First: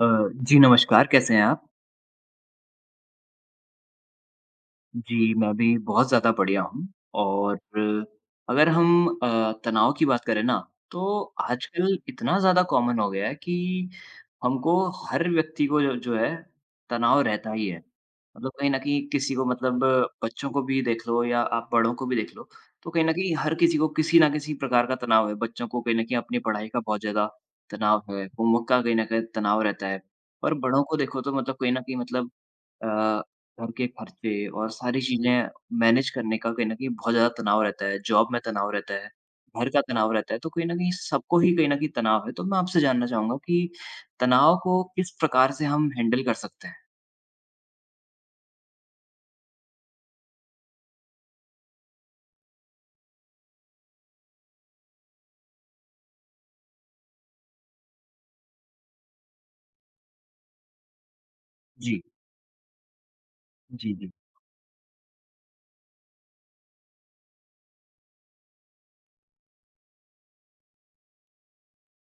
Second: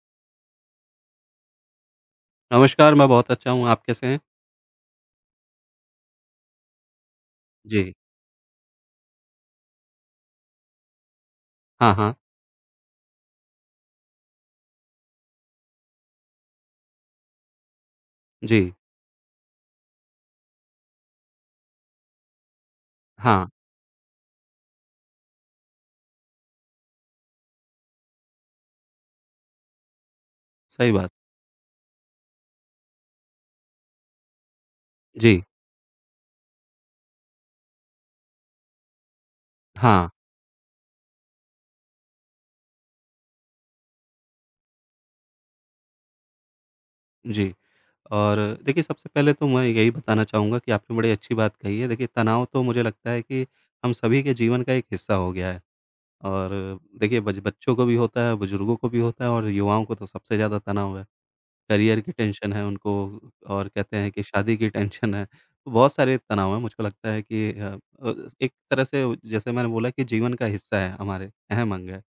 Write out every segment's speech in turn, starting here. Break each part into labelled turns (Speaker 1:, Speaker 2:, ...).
Speaker 1: अ, जी नमस्कार, कैसे हैं आप?
Speaker 2: नमस्कार, मैं बहुत अच्छा हूँ, आप कैसे हैं?
Speaker 1: जी, मैं भी बहुत ज़्यादा बढ़िया हूँ और
Speaker 2: जी।
Speaker 1: अगर हम तनाव की बात करें ना, तो
Speaker 2: हाँ,
Speaker 1: आजकल
Speaker 2: हाँ।
Speaker 1: इतना ज़्यादा कॉमन हो गया है कि हमको हर व्यक्ति को जो जो है, तनाव रहता ही है। मतलब कहीं
Speaker 2: जी।
Speaker 1: न कहीं किसी को मतलब बच्चों को भी देख लो या आप बड़ों को भी देख लो, तो कहीं न कहीं
Speaker 2: हाँ,
Speaker 1: हर किसी को किसी न किसी प्रकार का तनाव है। बच्चों को कहीं न कहीं अपनी पढ़ाई का बहुत ज़्यादा तनाव है, होमवर्क का कहीं न कहीं तनाव रहता है। और बड़ों
Speaker 2: सही
Speaker 1: को
Speaker 2: बात।
Speaker 1: देखो तो मतलब कहीं न कहीं मतलब अ घर के खर्चे और सारी
Speaker 2: जी।
Speaker 1: चीज़ें मैनेज करने का कहीं न कहीं बहुत ज़्यादा तनाव रहता है, जॉब में तनाव रहता है, घर का
Speaker 2: हाँ,
Speaker 1: तनाव रहता है, तो कहीं न कहीं सबको ही कहीं न कहीं तनाव है। तो मैं आपसे जानना चाहूँगा कि तनाव को किस प्रकार से हम हैंडल कर सकते हैं?
Speaker 2: जी। और देखिए, सबसे पहले तो मैं यही बताना चाहूँगा कि आपने बड़ी अच्छी बात कही है। देखिए, तनाव तो मुझे लगता है कि हम सभी के जीवन का एक हिस्सा हो गया है और देखिए, बच बच्चों को भी होता है, बुज़ुर्गों को भी होता है और युवाओं को तो सबसे ज़्यादा तनाव है। करियर
Speaker 1: जी।
Speaker 2: की टेंशन है उनको और
Speaker 1: जी,
Speaker 2: कहते हैं
Speaker 1: जी।
Speaker 2: कि शादी की टेंशन है। तो बहुत सारे तनाव हैं, मुझको लगता है कि एक तरह से जैसे मैंने बोला कि जीवन का हिस्सा है हमारे, अहम अंग है।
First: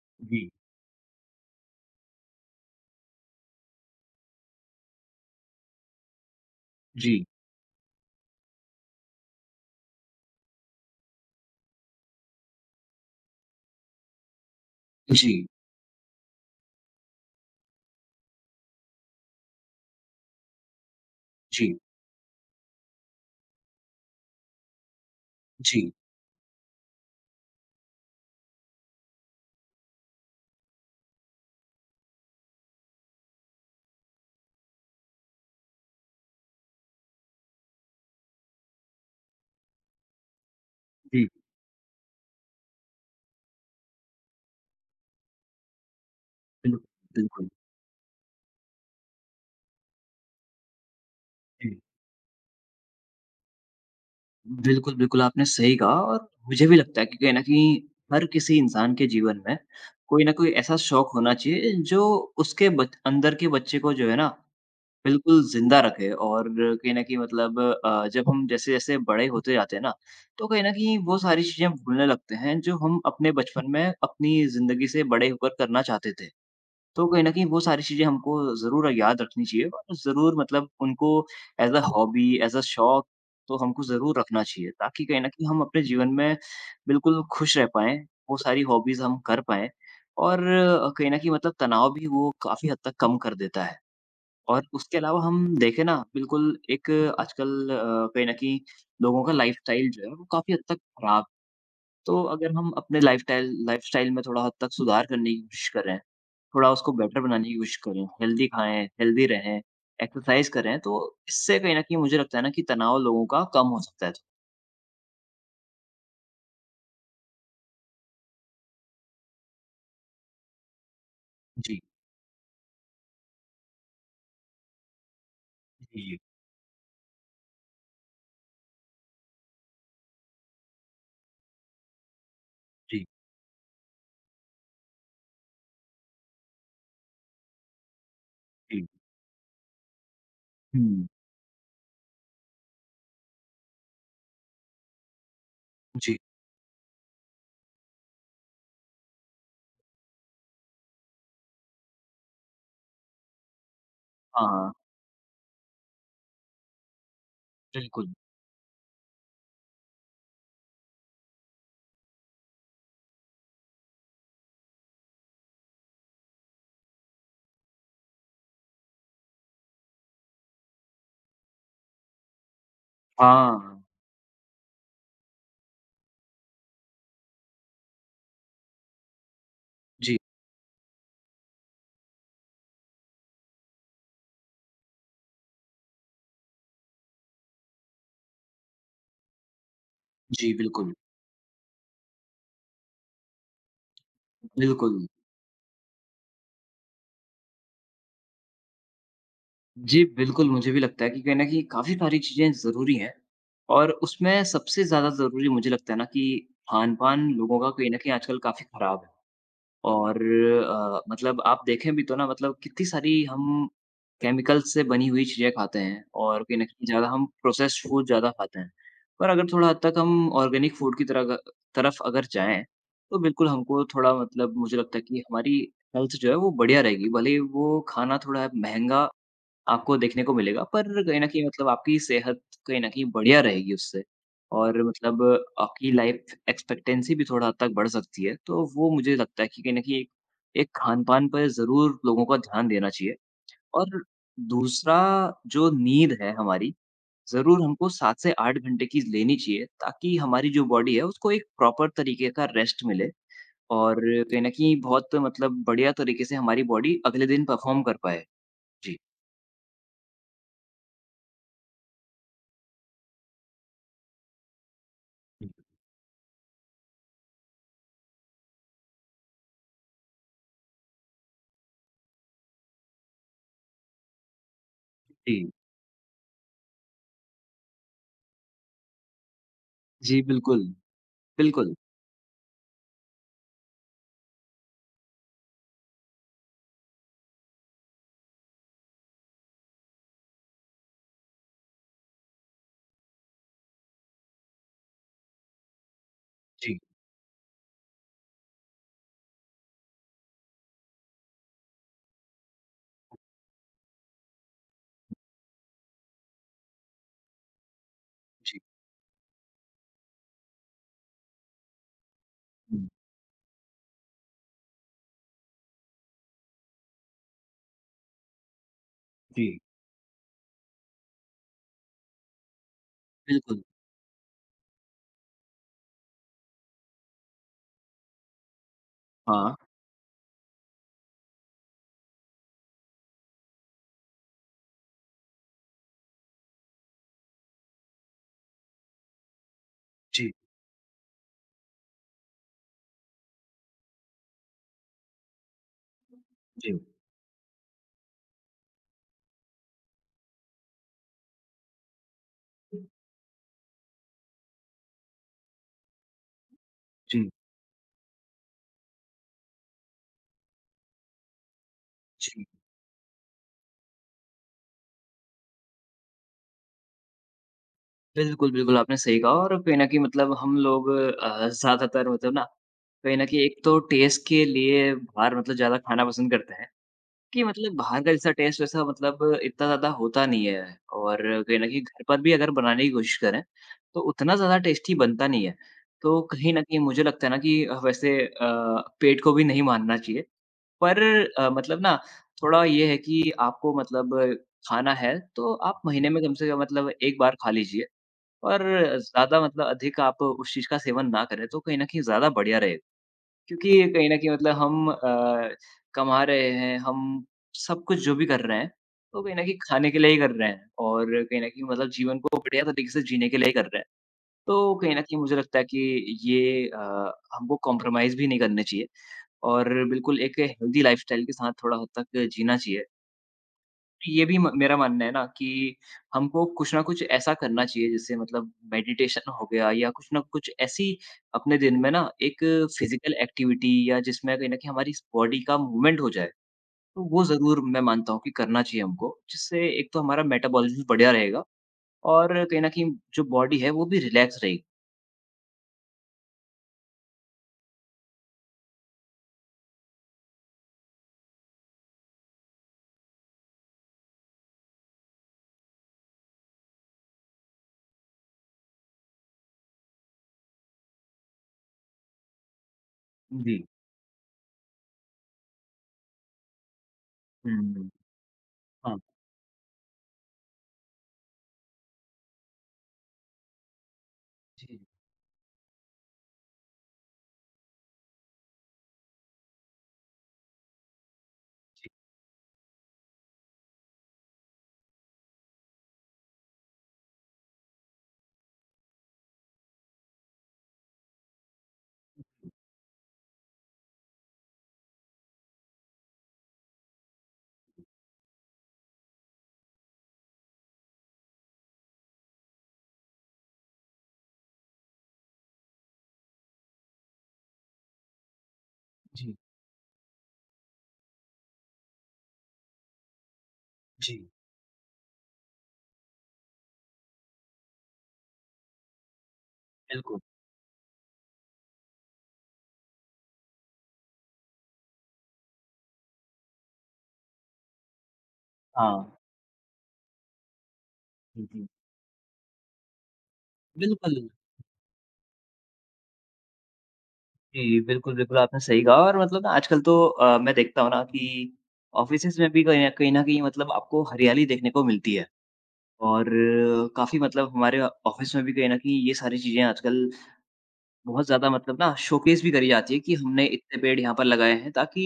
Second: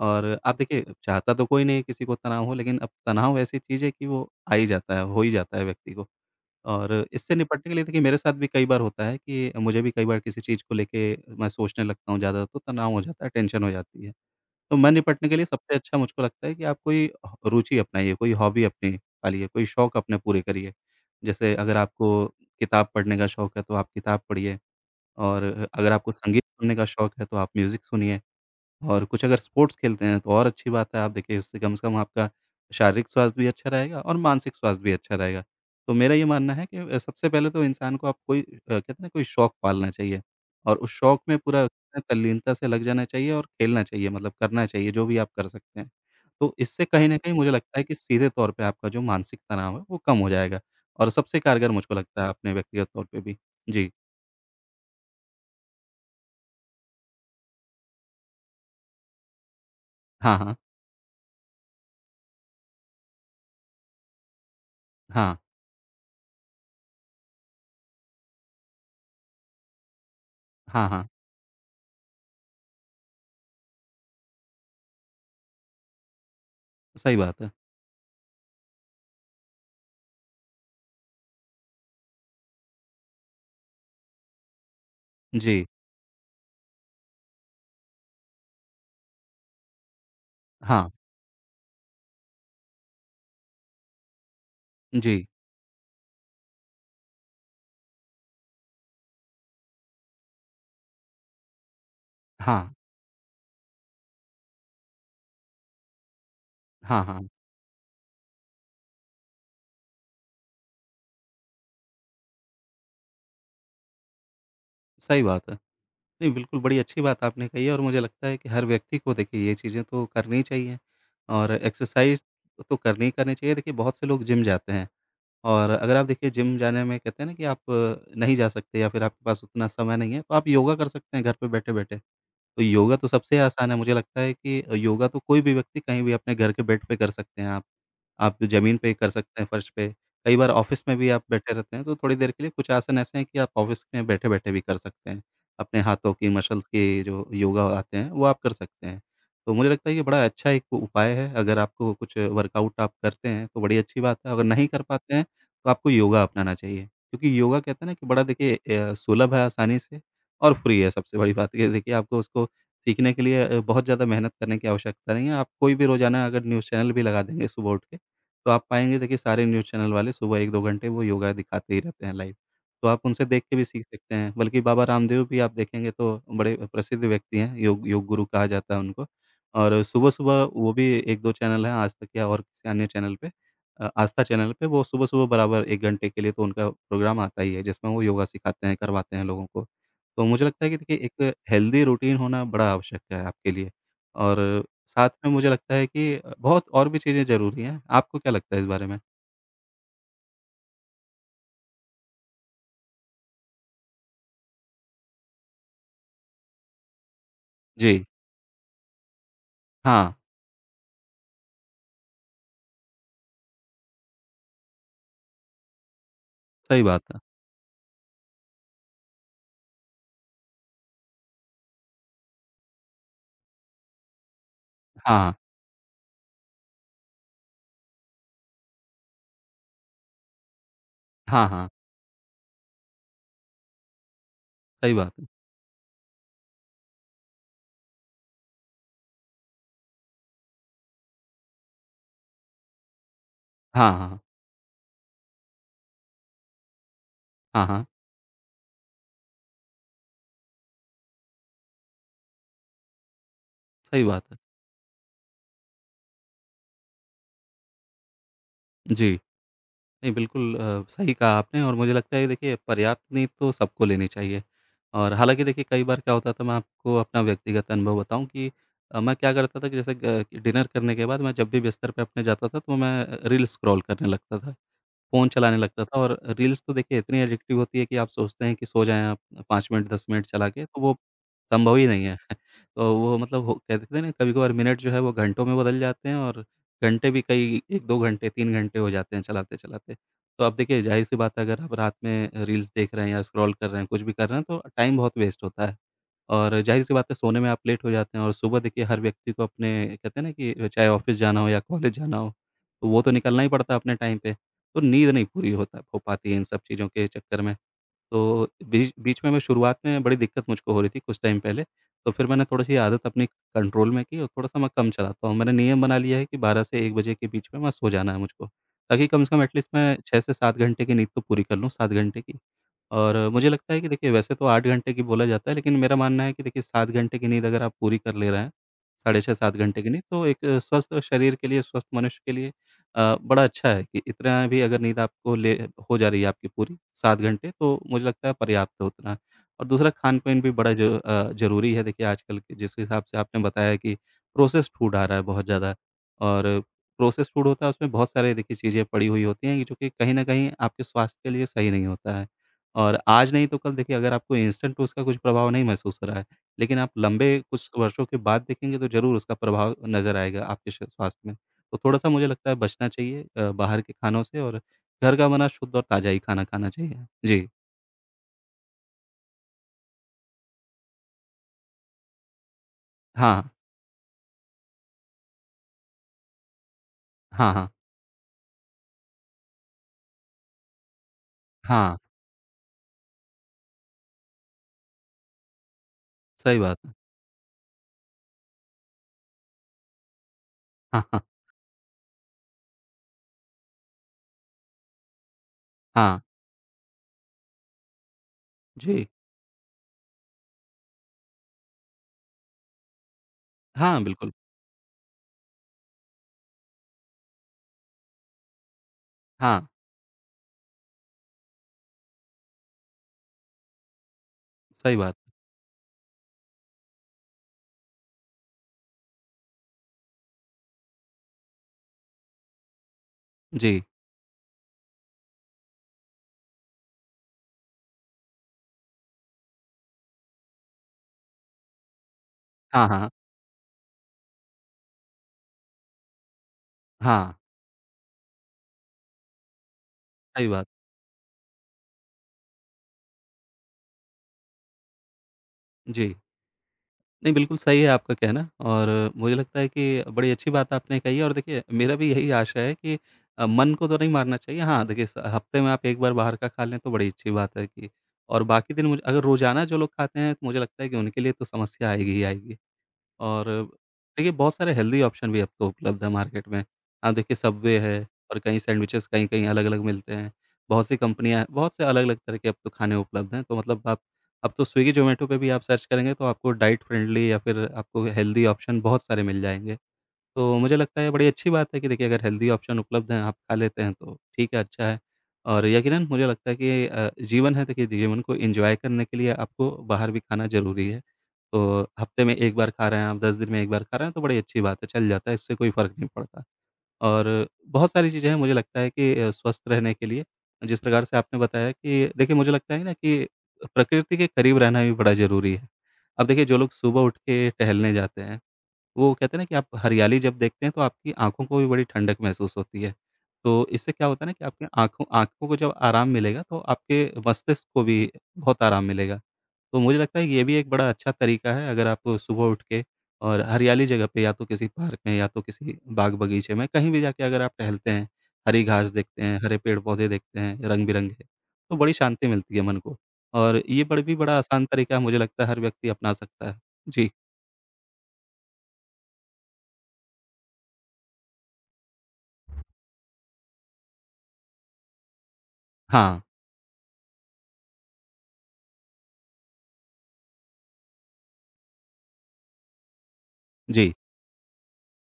Speaker 2: और
Speaker 1: जी,
Speaker 2: आप देखिए, चाहता तो कोई नहीं है किसी को तनाव हो, लेकिन अब तनाव ऐसी चीज़ है कि वो आ ही जाता है, हो ही जाता है व्यक्ति को। और
Speaker 1: जी,
Speaker 2: इससे निपटने के लिए देखिए मेरे साथ भी कई बार होता है कि मुझे भी कई बार किसी चीज़ को लेके मैं सोचने लगता हूँ ज़्यादा तो तनाव हो जाता है, टेंशन हो जाती है। तो मैं निपटने के लिए
Speaker 1: जी,
Speaker 2: सबसे अच्छा मुझको लगता है कि आप कोई ह रुचि अपनाइए, कोई हॉबी अपनी पालिए, कोई शौक अपने पूरे करिए। जैसे अगर
Speaker 1: जी,
Speaker 2: आपको किताब पढ़ने का शौक है, तो आप किताब पढ़िए और अगर
Speaker 1: जी,
Speaker 2: आपको संगीत सुनने का शौक है, तो आप म्यूज़िक सुनिए। और कुछ अगर स्पोर्ट्स खेलते हैं तो और अच्छी बात है, आप देखिए उससे कम से कम आपका शारीरिक स्वास्थ्य भी अच्छा रहेगा और मानसिक स्वास्थ्य भी अच्छा रहेगा। तो मेरा ये मानना है कि सबसे पहले तो इंसान को आप कोई कहते हैं ना कोई शौक पालना चाहिए और उस शौक
Speaker 1: जी।
Speaker 2: में पूरा तल्लीनता से लग जाना चाहिए और खेलना चाहिए मतलब करना चाहिए जो भी आप कर सकते हैं। तो
Speaker 1: बिल्कुल,
Speaker 2: इससे कहीं न कहीं
Speaker 1: बिल्कुल।
Speaker 2: मुझे लगता है कि सीधे तौर पे आपका जो मानसिक तनाव है वो कम हो जाएगा और सबसे कारगर
Speaker 1: जी।
Speaker 2: मुझको लगता है अपने व्यक्तिगत तौर पे भी। जी।
Speaker 1: बिल्कुल, बिल्कुल आपने सही कहा और मुझे भी लगता है कि कहीं न कहीं हर किसी इंसान के जीवन में कोई न
Speaker 2: हाँ,
Speaker 1: कोई
Speaker 2: हाँ।
Speaker 1: ऐसा शौक होना चाहिए जो उसके बच अंदर के बच्चे को जो है ना
Speaker 2: हाँ।
Speaker 1: बिल्कुल ज़िंदा रखे और कहीं न कहीं मतलब जब हम जैसे-जैसे बड़े होते जाते हैं ना, तो कहीं न
Speaker 2: हाँ,
Speaker 1: कहीं
Speaker 2: हाँ।
Speaker 1: वो सारी चीज़ें हम भूलने लगते हैं जो हम अपने बचपन में अपनी ज़िंदगी से बड़े होकर करना चाहते थे।
Speaker 2: हाँ,
Speaker 1: तो
Speaker 2: सही
Speaker 1: कहीं न
Speaker 2: बात
Speaker 1: कहीं
Speaker 2: है।
Speaker 1: वो सारी चीज़ें हमको ज़रूर याद रखनी चाहिए और ज़रूर मतलब उनको as a hobby, as a शौक तो हमको ज़रूर रखना चाहिए ताकि कहीं न कहीं हम
Speaker 2: जी।
Speaker 1: अपने जीवन में बिल्कुल खुश रह पाएँ, वो सारी हॉबीज़ हम कर पाएँ और
Speaker 2: हाँ।
Speaker 1: कहीं न कहीं मतलब तनाव भी वो काफ़ी हद तक कम कर देता है। और उसके
Speaker 2: जी।
Speaker 1: अलावा हम देखें ना बिल्कुल एक आजकल कहीं न कहीं लोगों का लाइफ़स्टाइल जो है वो काफ़ी हद तक खराब तो अगर
Speaker 2: हाँ,
Speaker 1: हम अपने लाइफ़स्टाइल लाइफ़स्टाइल में थोड़ा हद तक सुधार करने की कोशिश करें, थोड़ा उसको
Speaker 2: हाँ,
Speaker 1: बेटर
Speaker 2: हाँ,
Speaker 1: बनाने की कोशिश करें, हेल्दी खाएँ, हेल्दी रहें, एक्सरसाइज़ करें, तो इससे कहीं न कहीं मुझे लगता है ना कि तनाव लोगों का कम हो सकता है।
Speaker 2: सही बात है। नहीं, बिल्कुल बड़ी अच्छी बात आपने कही है और मुझे लगता है कि हर व्यक्ति को देखिए ये चीज़ें तो करनी ही चाहिए और
Speaker 1: जी।
Speaker 2: एक्सरसाइज़ तो करनी ही करनी चाहिए। देखिए बहुत से लोग जिम जाते हैं और अगर आप
Speaker 1: जी,
Speaker 2: देखिए जिम जाने में कहते हैं ना कि आप नहीं जा सकते या फिर आपके पास उतना समय नहीं है, तो आप योगा कर सकते हैं घर पे बैठे-बैठे। तो योगा
Speaker 1: जी,
Speaker 2: तो सबसे आसान है, मुझे लगता है कि योगा तो कोई भी व्यक्ति कहीं भी अपने घर के बेड पे कर सकते हैं आप। आप ज़मीन
Speaker 1: जी।
Speaker 2: पे कर सकते हैं, फर्श पे। कई बार ऑफ़िस में
Speaker 1: हुँ।
Speaker 2: भी आप बैठे रहते हैं, तो थोड़ी देर के लिए कुछ आसन ऐसे हैं कि आप ऑफ़िस में बैठे-बैठे भी कर सकते हैं। अपने हाथों
Speaker 1: जी।
Speaker 2: की मसल्स के जो योगा आते हैं, वो आप कर सकते हैं। तो मुझे लगता है ये बड़ा अच्छा एक उपाय है, अगर आपको कुछ वर्कआउट आप करते हैं, तो बड़ी अच्छी बात है। अगर नहीं
Speaker 1: हाँ,
Speaker 2: कर पाते हैं, तो आपको योगा अपनाना चाहिए। क्योंकि योगा कहते हैं ना कि
Speaker 1: बिल्कुल।
Speaker 2: बड़ा देखिए सुलभ है आसानी से और फ्री है, सबसे बड़ी बात ये देखिए आपको उसको सीखने के लिए बहुत ज़्यादा मेहनत करने की आवश्यकता नहीं है। आप कोई भी रोज़ाना अगर न्यूज़ चैनल भी लगा देंगे सुबह उठ के तो आप पाएँगे देखिए सारे न्यूज़ चैनल वाले सुबह 1-2 घंटे वो योगा दिखाते ही रहते हैं लाइव। तो आप उनसे देख के भी
Speaker 1: हाँ।
Speaker 2: सीख सकते हैं। बल्कि बाबा रामदेव भी आप देखेंगे तो बड़े प्रसिद्ध व्यक्ति हैं, योग योग गुरु कहा जाता है उनको। और
Speaker 1: जी,
Speaker 2: सुबह-सुबह वो भी 1-2 चैनल हैं, आज तक या और किसी अन्य चैनल पे आस्था चैनल पे वो सुबह-सुबह बराबर 1 घंटे के लिए तो उनका प्रोग्राम आता ही है जिसमें वो योगा सिखाते हैं, करवाते हैं लोगों को। तो मुझे
Speaker 1: जी,
Speaker 2: लगता है कि
Speaker 1: बिल्कुल,
Speaker 2: देखिए एक हेल्दी रूटीन होना बड़ा आवश्यक है आपके लिए। और
Speaker 1: बिल्कुल।
Speaker 2: साथ में मुझे लगता है कि बहुत और भी चीज़ें ज़रूरी हैं। आपको क्या लगता है इस बारे में?
Speaker 1: जी, बिल्कुल, मुझे भी लगता है कि कहीं न कहीं काफ़ी सारी चीज़ें ज़रूरी हैं और उसमें सबसे ज़्यादा ज़रूरी मुझे लगता है ना कि खान-पान लोगों का कहीं न
Speaker 2: जी।
Speaker 1: कहीं आजकल काफ़ी ख़राब है
Speaker 2: हाँ,
Speaker 1: और मतलब आप देखें भी तो ना मतलब कितनी सारी हम केमिकल से बनी हुई चीज़ें खाते हैं और कहीं न
Speaker 2: सही
Speaker 1: कहीं
Speaker 2: बात
Speaker 1: ज़्यादा
Speaker 2: है।
Speaker 1: हम प्रोसेस्ड फूड ज़्यादा खाते हैं। पर अगर थोड़ा हद तक हम ऑर्गेनिक फूड की तरफ अगर जाएँ, तो बिल्कुल हमको थोड़ा मतलब मुझे लगता है कि
Speaker 2: हाँ,
Speaker 1: हमारी हेल्थ जो है वो बढ़िया रहेगी। भले ही वो खाना थोड़ा महँगा आपको देखने को मिलेगा पर कहीं न कहीं
Speaker 2: हाँ, हाँ,
Speaker 1: मतलब आपकी सेहत कहीं न कहीं बढ़िया रहेगी उससे और
Speaker 2: सही बात
Speaker 1: मतलब
Speaker 2: है।
Speaker 1: आपकी लाइफ़ एक्सपेक्टेंसी भी थोड़ा हद तक बढ़ सकती है। तो वो मुझे लगता है कि कहीं न कहीं एक एक खान-पान पर ज़रूर लोगों को ध्यान देना चाहिए
Speaker 2: हाँ,
Speaker 1: और
Speaker 2: हाँ,
Speaker 1: दूसरा जो नींद है हमारी, ज़रूर
Speaker 2: हाँ, हाँ,
Speaker 1: हमको 7 से 8 घंटे की लेनी चाहिए ताकि हमारी जो बॉडी है उसको एक प्रॉपर तरीके का रेस्ट मिले और
Speaker 2: सही बात है।
Speaker 1: कहीं न कहीं बहुत मतलब बढ़िया तरीके से हमारी बॉडी अगले दिन परफ़ॉर्म कर पाए। जी।
Speaker 2: जी, नहीं बिल्कुल सही कहा आपने और मुझे लगता है कि देखिए पर्याप्त नींद तो सबको लेनी चाहिए। और हालाँकि
Speaker 1: हुँ।
Speaker 2: देखिए कई बार क्या होता था, मैं आपको अपना व्यक्तिगत अनुभव बताऊँ कि मैं क्या करता था कि जैसे ग डिनर करने के बाद मैं जब भी बिस्तर पे अपने जाता था तो मैं रील स्क्रॉल करने लगता था। फ़ोन
Speaker 1: जी।
Speaker 2: चलाने लगता था और रील्स तो देखिए इतनी एडिक्टिव होती है कि आप सोचते हैं कि सो जाएँ आप 5 मिनट 10
Speaker 1: जी,
Speaker 2: मिनट चला के,
Speaker 1: बिल्कुल,
Speaker 2: तो वो
Speaker 1: बिल्कुल।
Speaker 2: संभव ही नहीं है। तो वो मतलब हो कहते थे ना कभी-कभार मिनट जो है वो घंटों में बदल जाते हैं और घंटे भी कई 1-2 घंटे 3 घंटे हो जाते हैं चलाते-चलाते। तो अब देखिए ज़ाहिर-सी बात है, अगर आप रात में रील्स देख रहे हैं या स्क्रॉल कर रहे हैं, कुछ भी कर रहे हैं तो टाइम बहुत वेस्ट होता है। और
Speaker 1: जी,
Speaker 2: ज़ाहिर-सी बात है सोने में आप लेट हो जाते हैं और सुबह देखिए हर व्यक्ति को अपने कहते हैं ना कि चाहे ऑफ़िस जाना हो या कॉलेज जाना हो, तो वो तो निकलना ही पड़ता है अपने टाइम पे। तो नींद नहीं पूरी होता हो पाती है इन सब चीज़ों के चक्कर में। तो
Speaker 1: जी।
Speaker 2: बीच बीच में मैं शुरुआत में बड़ी दिक्कत मुझको हो रही थी कुछ टाइम पहले, तो फिर मैंने थोड़ी-सी
Speaker 1: हुँ,
Speaker 2: आदत अपनी कंट्रोल में की और थोड़ा-सा मैं कम चलाता हूँ। मैंने नियम बना लिया है कि 12 से 1 बजे के बीच में मैं सो जाना है मुझको, ताकि कम से कम
Speaker 1: जी।
Speaker 2: एटलीस्ट मैं 6 से 7 घंटे की नींद तो पूरी कर लूँ, 7 घंटे की। और मुझे
Speaker 1: बिल्कुल,
Speaker 2: लगता है कि देखिए वैसे तो 8 घंटे की बोला जाता है, लेकिन मेरा मानना है कि देखिए 7 घंटे की नींद अगर आप पूरी कर ले रहे हैं, साढ़े
Speaker 1: हाँ।
Speaker 2: 6-7 घंटे की नींद तो एक स्वस्थ शरीर के लिए, स्वस्थ मनुष्य के लिए बड़ा अच्छा है कि इतना भी अगर नींद आपको ले हो जा रही है आपकी पूरी 7 घंटे तो मुझे लगता है पर्याप्त है उतना। और दूसरा
Speaker 1: जी,
Speaker 2: खान-पान भी बड़ा ज़रूरी है, देखिए आजकल के जिस हिसाब से आपने बताया कि प्रोसेस्ड फूड आ रहा है बहुत ज़्यादा और
Speaker 1: जी,
Speaker 2: प्रोसेस्ड फूड होता है उसमें बहुत सारे देखिए चीज़ें पड़ी हुई होती हैं, कि जो कि कहीं न कहीं आपके स्वास्थ्य के लिए सही नहीं होता है। और आज नहीं तो कल देखिए अगर आपको इंस्टेंट उसका कुछ प्रभाव नहीं महसूस हो रहा है, लेकिन आप
Speaker 1: जी।
Speaker 2: लंबे कुछ वर्षों के बाद देखेंगे तो ज़रूर उसका प्रभाव नज़र आएगा आपके श स्वास्थ्य में। तो थोड़ा-सा मुझे
Speaker 1: जी,
Speaker 2: लगता है बचना चाहिए बाहर के खानों से और घर का बना शुद्ध और ताज़ा ही खाना खाना चाहिए। जी।
Speaker 1: बिल्कुल, बिल्कुल, आपने सही कहा और कहीं न कहीं मतलब हम लोग ज़्यादातर मतलब ना, कहीं न कहीं
Speaker 2: हाँ,
Speaker 1: एक तो टेस्ट के लिए बाहर मतलब ज़्यादा खाना पसंद करते हैं कि
Speaker 2: हाँ, हाँ।
Speaker 1: मतलब बाहर का जैसा टेस्ट वैसा मतलब इतना ज़्यादा होता नहीं है और कहीं न कहीं
Speaker 2: हाँ,
Speaker 1: घर पर भी अगर बनाने की कोशिश करें, तो उतना ज़्यादा टेस्टी बनता नहीं है। तो कहीं
Speaker 2: सही
Speaker 1: न
Speaker 2: बात
Speaker 1: कहीं
Speaker 2: है।
Speaker 1: मुझे लगता है ना कि वैसे पेट को भी नहीं मानना चाहिए पर
Speaker 2: हाँ, हाँ,
Speaker 1: मतलब ना थोड़ा ये है कि आपको मतलब खाना है, तो आप महीने
Speaker 2: हाँ।
Speaker 1: में कम से कम मतलब 1 बार खा लीजिए और
Speaker 2: जी।
Speaker 1: ज़्यादा मतलब अधिक आप उस चीज़ का सेवन ना करें, तो कहीं न कहीं ज़्यादा बढ़िया रहेगा। क्योंकि
Speaker 2: हाँ,
Speaker 1: कहीं न कहीं
Speaker 2: बिल्कुल।
Speaker 1: मतलब हम कमा रहे हैं, हम सब कुछ जो भी कर रहे हैं, तो कहीं न कहीं
Speaker 2: हाँ,
Speaker 1: खाने के लिए ही कर रहे हैं और कहीं न कहीं मतलब जीवन को बढ़िया तरीके से जीने के लिए ही कर रहे हैं। तो कहीं
Speaker 2: सही
Speaker 1: न
Speaker 2: बात।
Speaker 1: कहीं मुझे लगता है कि ये हमको कॉम्प्रोमाइज़ भी नहीं करने चाहिए और बिल्कुल एक हेल्दी लाइफ़स्टाइल के साथ थोड़ा हद तक जीना चाहिए।
Speaker 2: जी।
Speaker 1: तो ये भी म मेरा मानना है ना कि हमको कुछ न कुछ ऐसा करना चाहिए जैसे मतलब मेडिटेशन हो गया या कुछ न कुछ ऐसी अपने दिन में ना एक
Speaker 2: हाँ, हाँ।
Speaker 1: फ़िज़िकल एक्टिविटी या जिसमें कहीं न कहीं हमारी बॉडी का मूवमेंट हो जाए, तो वो
Speaker 2: हाँ,
Speaker 1: ज़रूर मैं मानता हूँ कि करना चाहिए हमको। जिससे एक तो हमारा
Speaker 2: सही बात।
Speaker 1: मेटाबॉलिज़्म बढ़िया रहेगा और कहीं न कहीं जो बॉडी है वो भी रिलैक्स रहेगी।
Speaker 2: जी। नहीं, बिल्कुल सही है आपका कहना और मुझे लगता है कि बड़ी अच्छी बात आपने कही है और देखिए मेरा भी यही आशा है कि मन को तो नहीं मारना चाहिए। हाँ, देखिए स हफ़्ते में आप 1 बार बाहर का खा लें तो बड़ी अच्छी बात है कि, और बाकी दिन मुझे अगर रोज़ाना जो लोग खाते हैं तो मुझे लगता है कि उनके लिए तो समस्या आएगी ही आएगी। और
Speaker 1: जी।
Speaker 2: देखिए बहुत सारे हेल्दी ऑप्शन भी अब तो उपलब्ध है मार्केट में। आप देखिए सबवे
Speaker 1: हुँ।
Speaker 2: है और कहीं
Speaker 1: हाँ।
Speaker 2: सैंडविचेज़ कहीं-कहीं अलग-अलग मिलते हैं। बहुत सी कंपनियाँ हैं, बहुत से अलग-अलग तरह के अब तो खाने उपलब्ध हैं। तो मतलब आप अब तो
Speaker 1: जी,
Speaker 2: स्विगी, ज़ोमैटो पे भी आप सर्च करेंगे तो आपको डाइट फ्रेंडली या फिर आपको हेल्दी ऑप्शन बहुत सारे मिल जाएँगे। तो मुझे लगता है बड़ी अच्छी बात है कि
Speaker 1: जी,
Speaker 2: देखिए अगर हेल्दी ऑप्शन उपलब्ध हैं, आप खा लेते हैं तो ठीक है, अच्छा है। और यकीनन मुझे लगता है कि जीवन है देखिए, जीवन को एन्जॉय करने के लिए आपको बाहर भी खाना ज़रूरी है। तो हफ़्ते में 1 बार खा रहे हैं आप, 10 दिन में 1 बार खा रहे हैं तो बड़ी अच्छी बात है, चल जाता है, इससे कोई फ़र्क नहीं पड़ता। और बहुत सारी चीज़ें हैं मुझे लगता है कि स्वस्थ रहने के लिए जिस प्रकार से आपने बताया कि देखिए मुझे लगता है ना कि प्रकृति के करीब रहना भी बड़ा ज़रूरी है। अब देखिए जो लोग सुबह उठ के टहलने जाते हैं वो कहते
Speaker 1: जी,
Speaker 2: हैं ना कि आप हरियाली जब देखते हैं तो आपकी आँखों को भी बड़ी ठंडक महसूस होती है। तो इससे क्या होता है
Speaker 1: जी,
Speaker 2: ना कि आपकी आँखों आँखों को जब आराम मिलेगा तो आपके मस्तिष्क को भी बहुत आराम मिलेगा। तो मुझे लगता
Speaker 1: बिल्कुल।
Speaker 2: है ये भी एक बड़ा अच्छा तरीका है अगर आप सुबह उठ के और हरियाली जगह पे या तो किसी पार्क में या तो किसी बाग-बगीचे में कहीं भी जाके अगर आप टहलते हैं, हरी घास
Speaker 1: हाँ,
Speaker 2: देखते हैं, हरे पेड़-पौधे देखते हैं, रंग-बिरंगे,
Speaker 1: जी, जी।
Speaker 2: तो बड़ी शांति मिलती है मन को। और ये बड़ भी
Speaker 1: बिल्कुल,
Speaker 2: बड़ा आसान तरीका है, मुझे लगता है हर व्यक्ति अपना सकता है। जी।
Speaker 1: जी, बिल्कुल, बिल्कुल आपने सही कहा और मतलब ना आजकल तो मैं देखता हूँ ना कि ऑफ़िसेज़ में भी कहीं न कहीं न कहीं मतलब आपको हरियाली देखने को मिलती है
Speaker 2: हाँ।
Speaker 1: और काफ़ी मतलब हमारे ऑफ़िस में भी कहीं न कहीं ये सारी चीज़ें आजकल बहुत ज़्यादा मतलब ना शोकेस भी करी जाती है कि हमने इतने
Speaker 2: जी।
Speaker 1: पेड़ यहाँ पर लगाए हैं ताकि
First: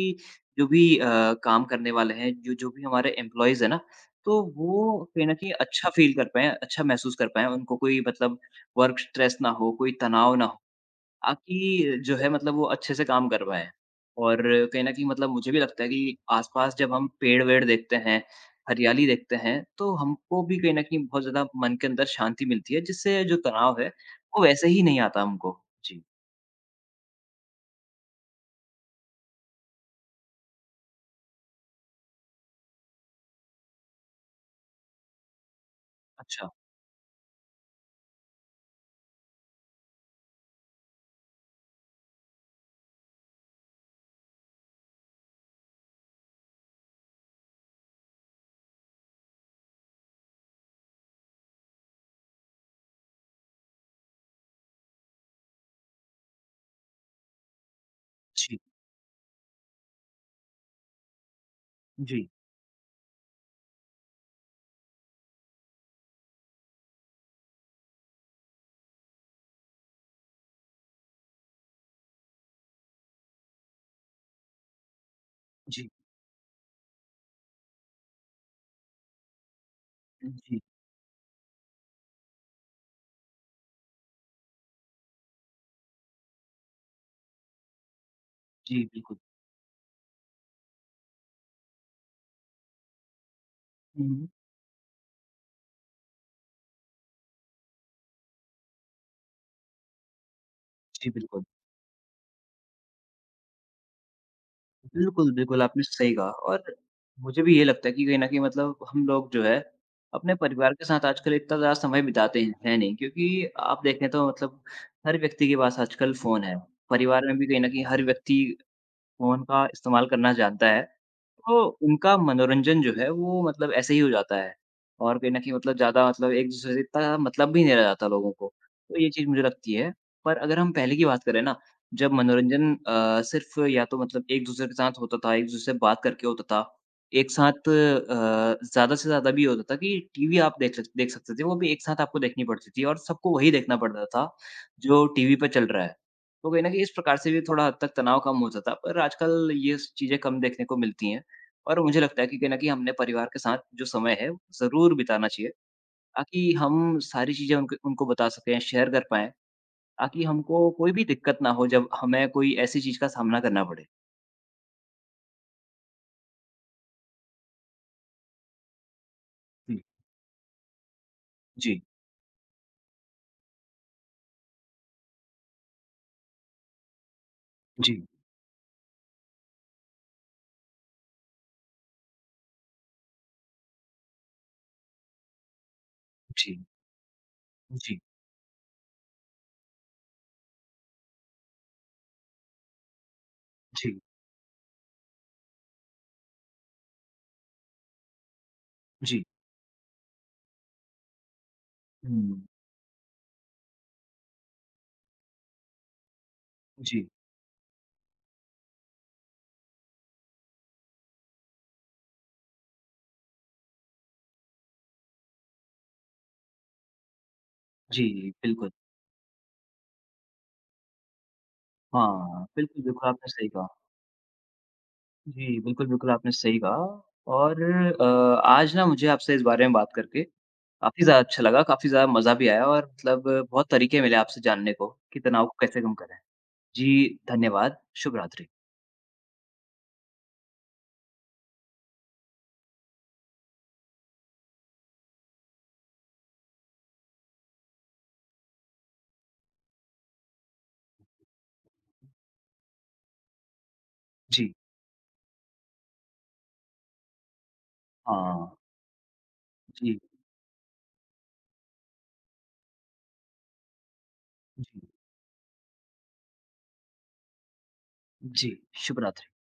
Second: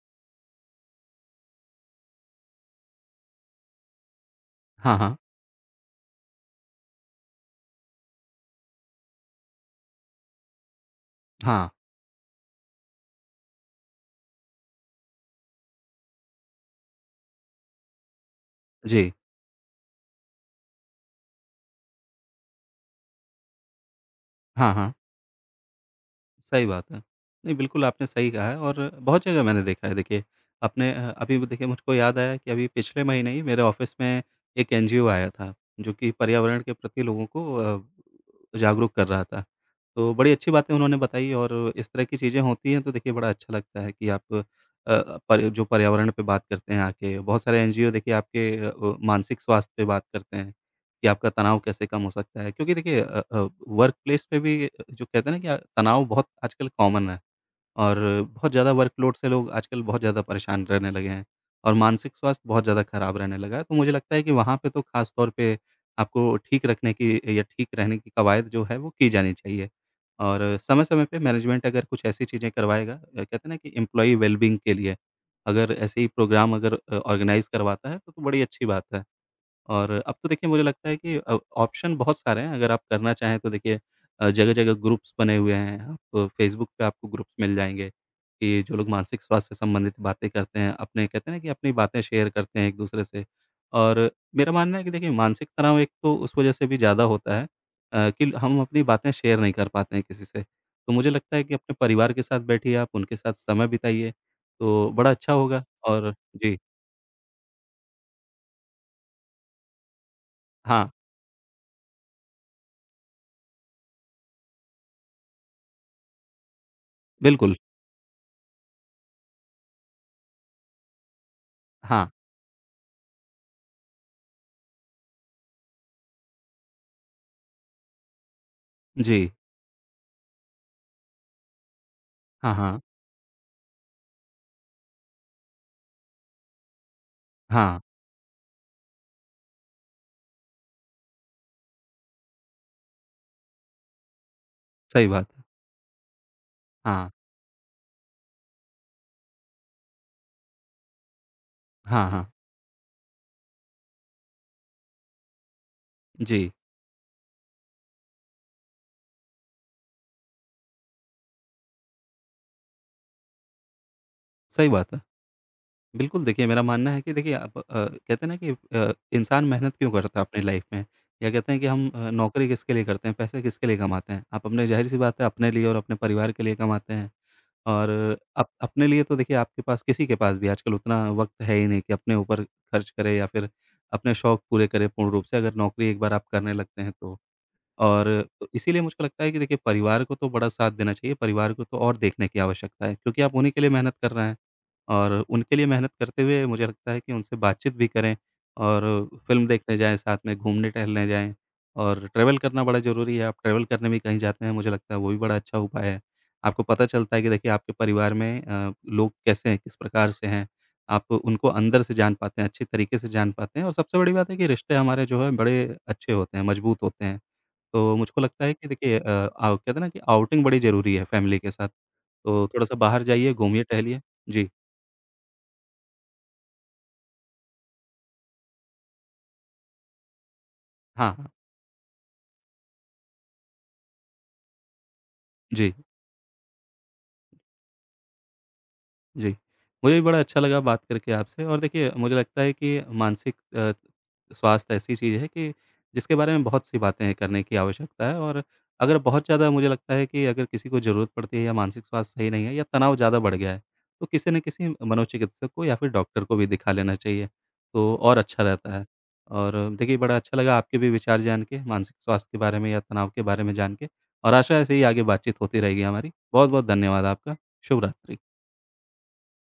Speaker 1: जो भी काम करने वाले हैं, जो जो भी हमारे एम्प्लॉइज़ हैं ना, तो
Speaker 2: हाँ,
Speaker 1: वो
Speaker 2: हाँ।
Speaker 1: कहीं न कहीं अच्छा फ़ील कर पाएँ, अच्छा महसूस कर पाएँ, उनको कोई मतलब वर्क स्ट्रेस ना हो, कोई तनाव ना हो,
Speaker 2: हाँ,
Speaker 1: ताकि जो है मतलब वो अच्छे से काम कर पाएँ। और कहीं न कहीं मतलब मुझे भी लगता है कि आस-पास जब हम पेड़-वेड़ देखते हैं, हरियाली
Speaker 2: जी।
Speaker 1: देखते हैं, तो हमको भी कहीं न कहीं बहुत ज़्यादा मन के अंदर शांति मिलती है, जिससे जो तनाव है, वो वैसे
Speaker 2: हाँ,
Speaker 1: ही
Speaker 2: हाँ।
Speaker 1: नहीं आता हमको। जी।
Speaker 2: सही बात है। नहीं, बिल्कुल आपने सही कहा है और बहुत जगह मैंने देखा है देखिए, अपने अभी वो देखिए मुझको याद आया कि अभी पिछले महीने ही मेरे ऑफ़िस में एक एनजीओ आया था, जो कि
Speaker 1: अच्छा,
Speaker 2: पर्यावरण के प्रति लोगों को जागरूक कर रहा था। तो बड़ी अच्छी बातें उन्होंने बताई और इस तरह की चीज़ें होती हैं तो देखिए बड़ा अच्छा लगता है कि पर जो पर्यावरण पे बात करते हैं आके, बहुत सारे एनजीओ देखिए मानसिक स्वास्थ्य पे बात करते हैं, कि आपका तनाव कैसे कम हो सकता है। क्योंकि देखिए, वर्क प्लेस पे भी जो कहते हैं ना कि तनाव बहुत आजकल कॉमन है और बहुत
Speaker 1: जी,
Speaker 2: ज़्यादा वर्कलोड से लोग आजकल बहुत ज़्यादा परेशान रहने लगे हैं और मानसिक
Speaker 1: जी,
Speaker 2: स्वास्थ्य बहुत ज़्यादा खराब रहने लगा है। तो मुझे लगता है कि वहाँ पे तो खास तौर पे आपको ठीक रखने की या ठीक रहने की कवायद जो है वो की जानी चाहिए। और समय-समय पे मैनेजमेंट अगर कुछ ऐसी चीज़ें करवाएगा, कहते हैं ना कि एम्प्लॉयी वेलबींग के लिए अगर
Speaker 1: जी,
Speaker 2: ऐसे ही प्रोग्राम अगर ऑर्गेनाइज़ करवाता है तो बड़ी अच्छी बात है। और अब तो देखिए
Speaker 1: जी,
Speaker 2: मुझे लगता है कि ऑप्शन बहुत सारे हैं अगर आप करना चाहें तो देखिए, जगह-जगह ग्रुप्स बने हुए हैं। आप फ़ेसबुक पे आपको ग्रुप्स मिल जाएँगे कि जो
Speaker 1: जी,
Speaker 2: लोग
Speaker 1: बिल्कुल।
Speaker 2: मानसिक स्वास्थ्य से संबंधित बातें करते हैं, अपने कहते हैं ना कि अपनी बातें शेयर करते हैं एक-दूसरे से। और
Speaker 1: हुँ,
Speaker 2: मेरा मानना है कि देखिए मानसिक तनाव एक तो उस वजह से भी ज़्यादा होता है, कि हम अपनी बातें शेयर नहीं कर पाते हैं किसी से। तो मुझे
Speaker 1: जी,
Speaker 2: लगता है
Speaker 1: बिल्कुल।
Speaker 2: कि अपने परिवार के साथ बैठिए आप, उनके साथ समय बिताइए, तो बड़ा
Speaker 1: बिल्कुल,
Speaker 2: अच्छा
Speaker 1: बिल्कुल,
Speaker 2: होगा
Speaker 1: आपने
Speaker 2: और
Speaker 1: सही कहा
Speaker 2: जी,
Speaker 1: और मुझे भी ये लगता है कि कहीं न कहीं मतलब हम लोग जो है, अपने परिवार के
Speaker 2: हाँ,
Speaker 1: साथ आजकल इतना ज़्यादा समय बिताते हैं, है नहीं क्योंकि आप देखें तो मतलब हर व्यक्ति के पास आजकल फ़ोन है। परिवार में भी
Speaker 2: बिल्कुल।
Speaker 1: कहीं न कहीं हर व्यक्ति फ़ोन का इस्तेमाल करना जानता है, तो
Speaker 2: हाँ,
Speaker 1: उनका मनोरंजन जो है वो मतलब ऐसे ही हो जाता है। और कहीं न कहीं मतलब ज़्यादा मतलब एक-दूसरे से इतना मतलब भी नहीं रह जाता लोगों को, तो ये
Speaker 2: जी।
Speaker 1: चीज़ मुझे लगती है। पर अगर हम पहले की बात करें ना, जब
Speaker 2: हाँ,
Speaker 1: मनोरंजन
Speaker 2: हाँ।
Speaker 1: सिर्फ़ या तो मतलब एक-दूसरे के साथ होता था, एक-दूसरे से बात करके होता था, एक साथ
Speaker 2: हाँ,
Speaker 1: ज़्यादा से ज़्यादा भी होता था कि टीवी आप देख सकते थे, वो भी एक साथ आपको देखनी पड़ती थी और सबको वही देखना पड़ता था,
Speaker 2: सही
Speaker 1: जो
Speaker 2: बात
Speaker 1: टीवी
Speaker 2: है।
Speaker 1: पे चल रहा है। तो कहीं न कहीं इस
Speaker 2: हाँ,
Speaker 1: प्रकार से भी थोड़ा हद तक तनाव कम हो जाता है, पर आजकल ये स चीज़ें कम देखने को मिलती हैं। और मुझे
Speaker 2: हाँ,
Speaker 1: लगता
Speaker 2: हाँ।
Speaker 1: है कि कहीं न कहीं हमने परिवार के साथ जो समय है, ज़रूर बिताना चाहिए,
Speaker 2: जी,
Speaker 1: ताकि हम सारी चीज़ें उनको बता सकें, शेयर कर पाएँ, ताकि हमको कोई भी दिक्कत ना हो जब हमें कोई ऐसी चीज़ का सामना करना पड़े।
Speaker 2: सही बात है। बिल्कुल देखिए मेरा मानना है कि देखिए आप, कहते हैं ना कि अ, इंसान मेहनत
Speaker 1: जी,
Speaker 2: क्यों करता है अपनी लाइफ़ में? या कहते हैं कि
Speaker 1: जी,
Speaker 2: हम नौकरी किसके लिए करते हैं, पैसे किसके लिए कमाते हैं? आप अपने ज़ाहिर-सी बात है अपने लिए और अपने परिवार के लिए कमाते हैं। और
Speaker 1: जी,
Speaker 2: अप अपने लिए तो देखिए आपके पास किसी के पास भी आजकल उतना वक़्त है ही नहीं कि अपने ऊपर खर्च करे या फिर अपने शौक पूरे करे पूर्ण रूप से अगर नौकरी एक बार आप करने
Speaker 1: जी,
Speaker 2: लगते हैं तो।
Speaker 1: जी,
Speaker 2: और तो इसीलिए मुझको लगता है कि देखिए परिवार को तो बड़ा साथ देना चाहिए, परिवार को तो और देखने की आवश्यकता है क्योंकि आप उन्हीं के लिए मेहनत
Speaker 1: जी,
Speaker 2: कर रहे हैं और उनके लिए मेहनत करते हुए मुझे लगता है कि उनसे बातचीत भी करें और
Speaker 1: जी,
Speaker 2: फ़िल्म देखने जाएँ, साथ में घूमने-टहलने जाएँ और ट्रैवल
Speaker 1: हुँ,
Speaker 2: करना बड़ा ज़रूरी है। आप ट्रैवल करने भी कहीं जाते हैं, मुझे लगता है वो भी बड़ा अच्छा उपाय है। आपको पता
Speaker 1: जी,
Speaker 2: चलता है कि देखिए आपके परिवार में लोग कैसे हैं, किस प्रकार से हैं, आप उनको अंदर से जान पाते हैं, अच्छे तरीके से जान पाते हैं और सबसे बड़ी बात है कि रिश्ते हमारे जो है बड़े अच्छे होते हैं, मज़बूत होते हैं। तो
Speaker 1: जी,
Speaker 2: मुझको लगता है कि
Speaker 1: बिल्कुल।
Speaker 2: देखिए अ, आउ कहते हैं ना कि आउटिंग बड़ी ज़रूरी है फैमिली के साथ,
Speaker 1: हाँ,
Speaker 2: तो थोड़ा-सा
Speaker 1: बिल्कुल,
Speaker 2: बाहर
Speaker 1: बिल्कुल आपने
Speaker 2: जाइए,
Speaker 1: सही
Speaker 2: घूमिए,
Speaker 1: कहा।
Speaker 2: टहलिए। जी,
Speaker 1: जी, बिल्कुल, बिल्कुल आपने सही कहा और आज ना मुझे आपसे इस बारे में बात करके काफ़ी
Speaker 2: हाँ,
Speaker 1: ज़्यादा
Speaker 2: हाँ।
Speaker 1: अच्छा लगा, काफ़ी ज़्यादा मज़ा भी आया और मतलब बहुत तरीके मिले आपसे जानने को कि तनाव को
Speaker 2: जी।
Speaker 1: कैसे कम करें। जी, धन्यवाद। शुभ रात्रि।
Speaker 2: जी। मुझे भी बड़ा अच्छा लगा बात करके आपसे और देखिए मुझे लगता है कि मानसिक स्वास्थ्य ऐसी चीज़ है कि जिसके बारे में बहुत-सी बातें हैं करने की आवश्यकता है और अगर बहुत ज़्यादा मुझे लगता है कि अगर किसी को ज़रूरत पड़ती है या मानसिक स्वास्थ्य सही नहीं है या तनाव ज़्यादा बढ़ गया है, तो किसी न
Speaker 1: जी,
Speaker 2: किसी मनोचिकित्सक को या फिर डॉक्टर को भी दिखा लेना चाहिए, तो और अच्छा
Speaker 1: हाँ।
Speaker 2: रहता है। और देखिए
Speaker 1: जी,
Speaker 2: बड़ा अच्छा लगा आपके भी विचार जान के मानसिक स्वास्थ्य के बारे में या तनाव के बारे में जान के और आशा है ऐसे
Speaker 1: जी,
Speaker 2: ही आगे बातचीत होती रहेगी हमारी। बहुत-बहुत धन्यवाद आपका। शुभ रात्रि।
Speaker 1: जी, शुभ रात्रि।